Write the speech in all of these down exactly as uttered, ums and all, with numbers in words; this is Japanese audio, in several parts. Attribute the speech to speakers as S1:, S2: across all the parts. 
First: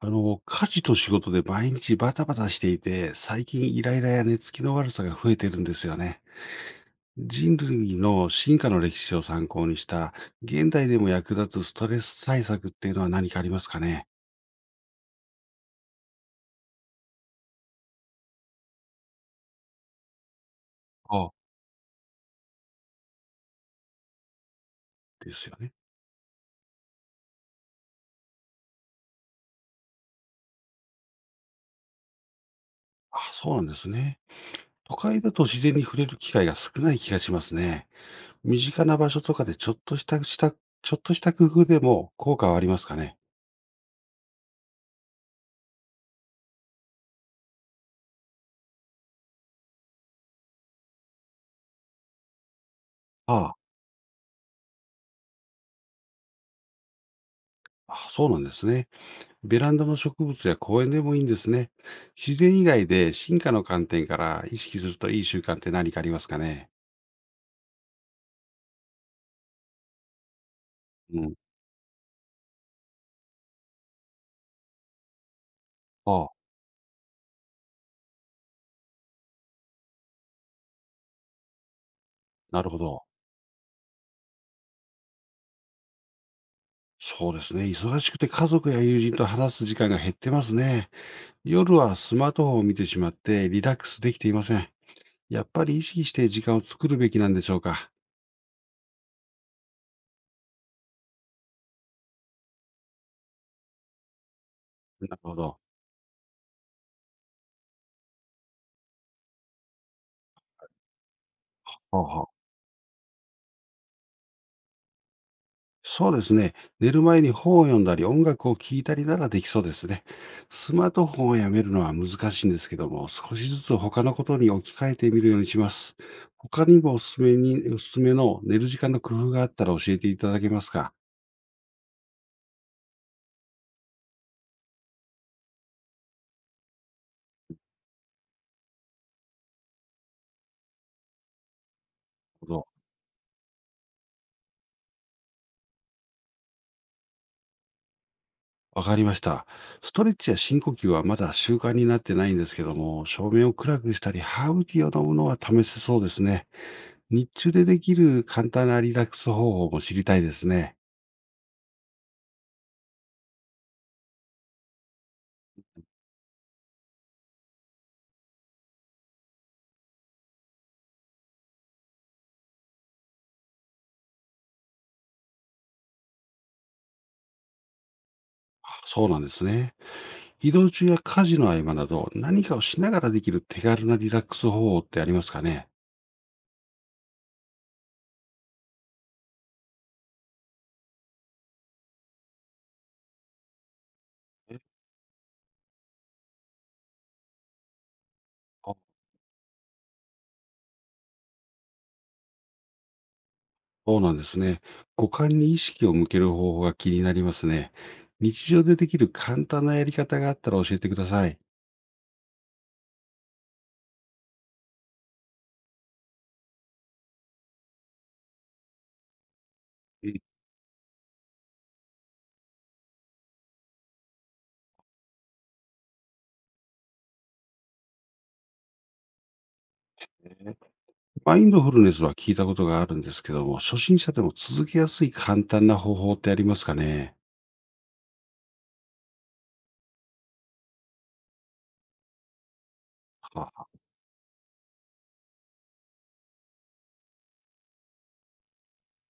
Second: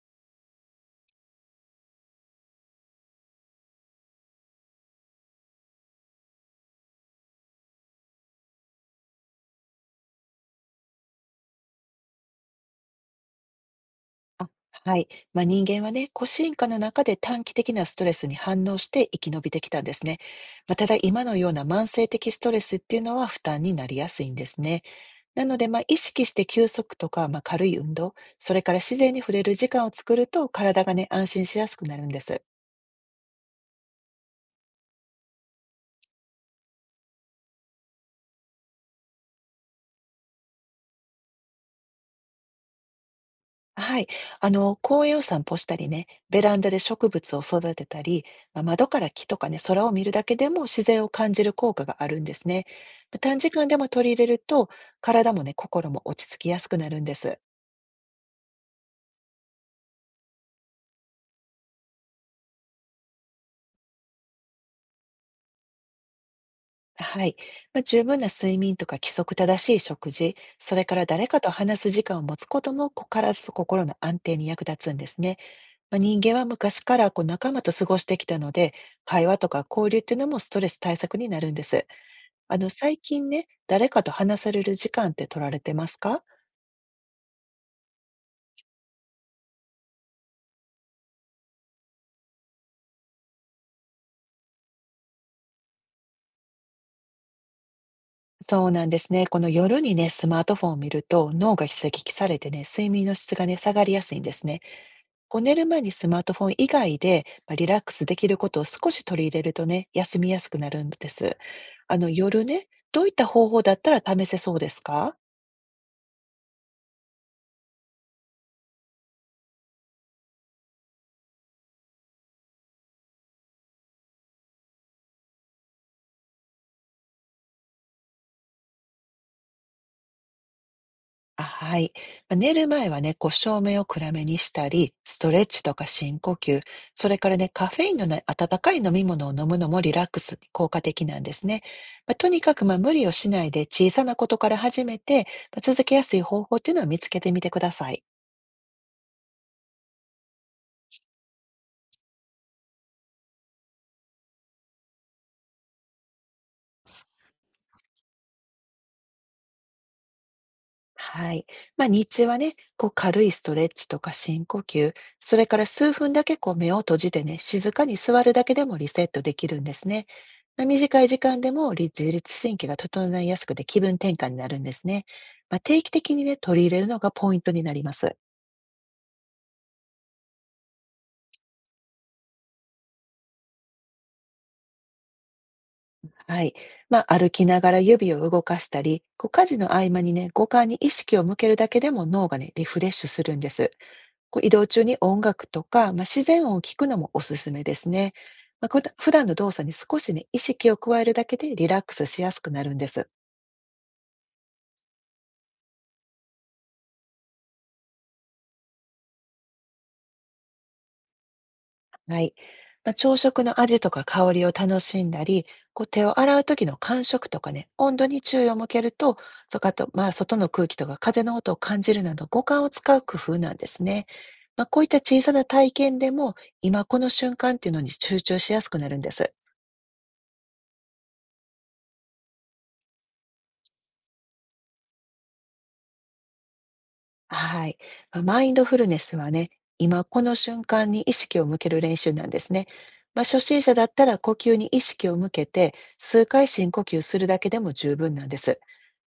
S1: あの、家事と仕事で毎日バタバタしていて、最近イライラや寝つきの悪さが増えてるんですよね。人類の進化の歴史を参考にした、現代でも役立つストレス対策っていうのは何かありますかね？
S2: はい。まあ、人間はね、個進化の中で短期的なストレスに反応して生き延びてきたんですね。まあ、ただ今
S1: あ、
S2: のような慢性的ストレスっていうのは負担になりやすいんですね。
S1: で
S2: な
S1: す
S2: の
S1: よ
S2: で、
S1: ね。
S2: まあ、意識して休息とか、まあ、軽い運動、それから自然に触れる時間を作ると体がね、安心しやすくなるんです。
S1: あ、そうなんですね。都会だと自然に触れる機会が少ない気がしますね。身近な場所とかでちょっとした、したちょっとした工夫でも効果はありますかね？
S2: はい。あの、公園を散歩したりね、ベランダで植物を育てたり、まあ、窓から木とかね、空を見るだけでも自然を感じる効果があるんですね。短時
S1: あ
S2: 間でも取り入れると、体もね、心も落ち着きやすくなるんです。
S1: あ、あ、そうなんですね。ベランダの植物や公園でもいいんですね。自然以外で進化の観点から意識するといい習慣って何かありますかね？
S2: はい。まあ、十分な睡眠とか規則正しい食事、それから
S1: う
S2: 誰
S1: ん。
S2: かと話す時間を持つことも、こ体と心の安定に役立つんですね。まあ、人
S1: ああ、
S2: 間は昔からこう仲間と過ごしてきたので、会話とか交流っていうのもストレス対策になるんです。あ
S1: な
S2: の、
S1: るほ
S2: 最
S1: ど。
S2: 近ね、誰かと話される時間って取られてますか？
S1: そうですね。忙しくて家族や友人と話す時間が減ってますね。夜はスマートフォンを見てしまってリラックスできていません。やっぱり意識して時間を作るべきなんでしょうか。
S2: そうなんですね。この夜にね、スマートフォンを見ると、脳が刺激されてね、睡眠の質がね、下がりやすいんですね。
S1: なるほ
S2: こう寝
S1: ど。
S2: る前にスマートフォン以外で、まあ、リラックスできることを少し取り入れるとね、休みやすくなるんです。あ
S1: はあ
S2: の、
S1: はあ、
S2: 夜ね、どういった方法だったら試せそうですか？
S1: そうですね。寝る前に本を読んだり、音楽を聴いたりならできそうですね。スマートフォンをやめるのは難しいんですけども、少しずつ他のことに置き換えてみるようにします。他にもおすすめに、おすすめの寝る時間の工夫があったら教えていただけますか？
S2: あ、はい。まあ寝る前はね、こう照明を暗めにしたり、ストレッチとか深呼吸、それからね、カフェインのない温かい飲み物を飲むのもリラックスに効果的なんですね。まあとに
S1: な
S2: か
S1: るほ
S2: く
S1: ど。
S2: まあ無理をしないで小さなことから始めて、まあ続けやすい方法っていうのを見つけてみてください。
S1: わかりました。ストレッチや深呼吸はまだ習慣になってないんですけども、照明を暗くしたり、ハーブティーを飲むのは試せそうですね。日中でできる簡単なリラックス方法も知りたいですね。
S2: はい。まあ、日中はね、こう軽いストレッチとか深呼吸、それから数分だけこう目を閉じてね、静かに座るだけでもリセットできるんですね。まあ短い時間でもり自律神経が整いやすくて気分転換になるんですね。まあ、定期的にね、取り入れるのがポイントになります。
S1: あ、そうなんですね。移動中や家事の合間など、何かをしながらできる手軽なリラックス方法ってありますかね？
S2: はい。まあ、歩きながら指を動かしたり、こう家事の合間にね、五感に意識を向けるだけでも脳がね、リフレッシュするんです。こう移
S1: え、
S2: 動中に音楽とか、まあ、自然音を聞くのもおすすめですね。まあ、
S1: あ、
S2: こういった普段の動作に少しね、意識を加えるだけでリラックスしやすくなるんです。
S1: そうなんですね。五感に意識を向ける方法が気になりますね。日常でできる簡単なやり方があったら教えてください。
S2: はい。まあ、朝食の味とか香りを楽しんだり、こう手を洗う時の感触とかね、温度に注意を向けると、そかと、ま
S1: い
S2: あ、
S1: い
S2: 外の空気とか風の音を感じるなど五感を使う工夫なんですね。まあ、こういった小さな体験でも、今この瞬間っていうのに集中しやすくなるんです。
S1: ね。マインドフルネスは聞いたことがあるんですけども、初心者でも続けやすい簡単な方法ってありますかね？
S2: はい。まあマインドフルネスはね、今この瞬間に意識を向ける練習なんですね。まあ、初心者
S1: あ、
S2: だったら呼吸に意識を向けて、数回深呼吸するだけでも十分なんです。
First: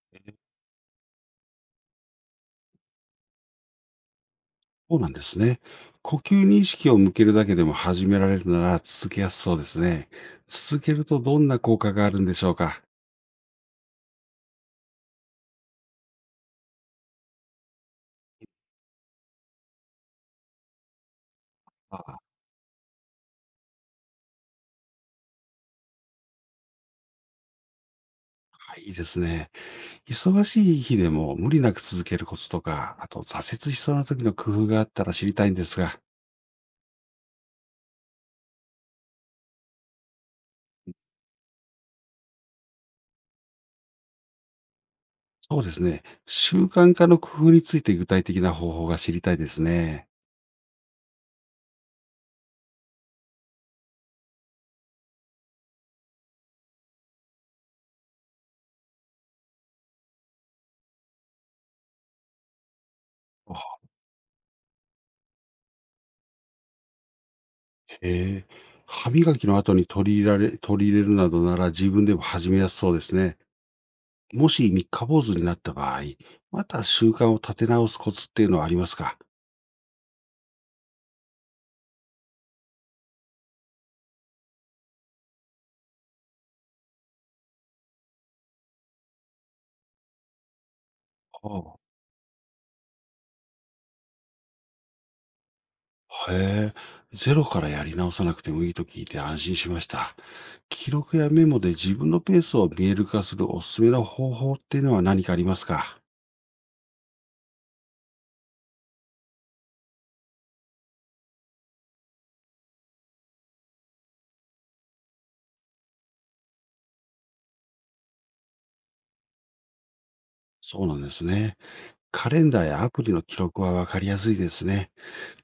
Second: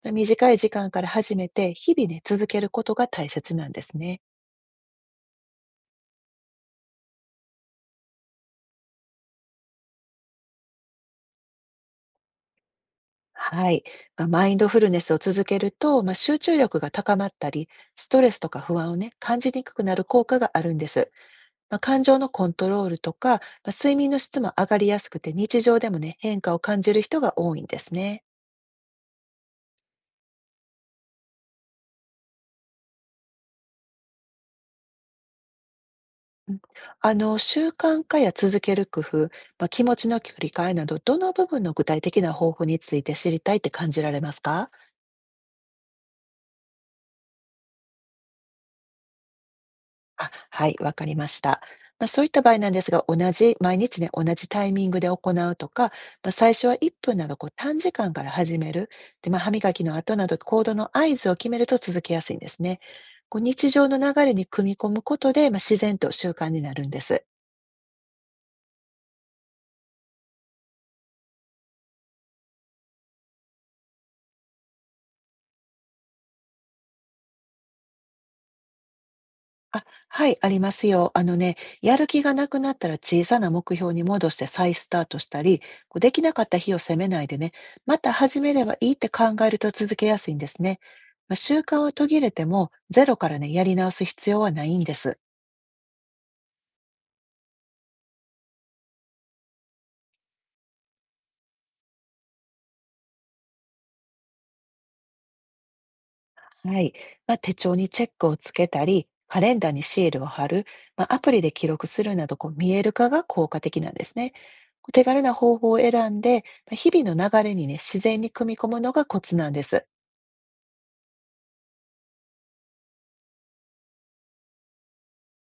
S2: まあ短い時間から始めて、日々ね、続けることが大切なんですね。
S1: そうなんですね。呼吸に意識を向けるだけでも始められるなら続けやすそうですね。続けるとどんな効果があるんでしょうか？
S2: はい。まあ、マインドフルネスを続けると、まあ、集中力が高まったり、ストレスとか不安をね、感じにくくなる効果があるんです。まあ、
S1: あ
S2: 感情
S1: あ、
S2: のコントロールとか、まあ、睡眠の質も上がりやすくて日常でもね、変化を感じる人が多いんですね。
S1: はい、いいですね。忙しい日でも無理なく続けるコツとか、あと挫折しそうな時の工夫があったら知りたいんですが、
S2: あの、習慣化や続ける工夫、まあ、気持ちの切り替えなど、どの部分の具体的な方法について知りたいって感じられますか。
S1: そうですね。習慣化の工夫について具体的な方法が知りたいですね。
S2: あ、はい、わかりました。まあ、そういった場合なんですが、同じ、毎日ね、同じタイミングで行うとか、まあ、最初はいっぷんなどこう短時間から始める。で、まあ、歯磨きの後など行動の合図を決めると続けやすいんですね。こう日
S1: あ、
S2: 常の流れに組み込むことで、まあ、自然と習慣になるんです。
S1: へえ。歯磨きの後に取り入れられ、取り入れるなどなら自分でも始めやすそうですね。もし三日坊主になった場合、また習慣を立て直すコツっていうのはありますか？
S2: あ、はい、ありますよ。あのね、やる気がなくなったら小さな目標に戻して再スタートしたり、こうできなかった日を責めないでね、また始めればいいって考えると続けやすいんですね。まあ、習
S1: あ
S2: 慣
S1: あ、
S2: を途切れても、ゼロからね、やり直す必要はないんです。
S1: へえ、ゼロからやり直さなくてもいいと聞いて安心しました。記録やメモで自分のペースを見える化するおすすめの方法っていうのは何かありますか？
S2: はい。まあ、手帳にチェックをつけたり、カレンダーにシールを貼る、まあ、アプリで記録するなど、こう見える化が効果的なんですね。こう手軽な方法を選んで、まあ日々の流れにね、自然に組み込むのがコツなんです。
S1: そうなんですね。カレンダーやアプリの記録はわかりやすいですね。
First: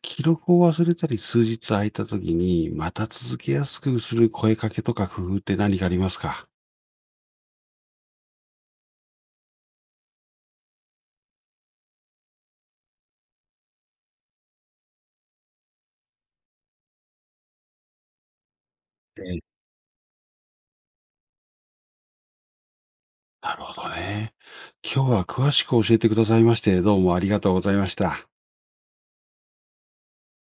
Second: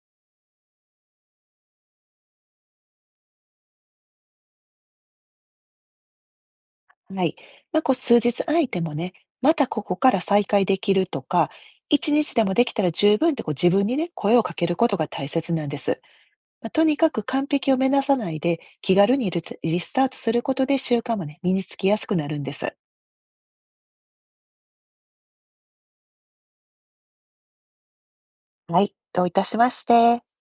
S1: 記録を忘れたり数日空いた時にまた続けやすくする声かけとか工夫って何かありますか？
S2: はい。まあ、こう数日空いてもね、またここから再開できるとか、一日でもできたら十分ってこう自分にね、声をかけることが大切なんです。まあ、とにかく完璧を目指さないで、気軽
S1: え
S2: にリ
S1: え、
S2: リスタートすることで習慣もね、身につきやすくなるんです。
S1: なるほどね。今日は詳しく教えてくださいまして、どうもありがとうございました。
S2: はい。どういたしまして。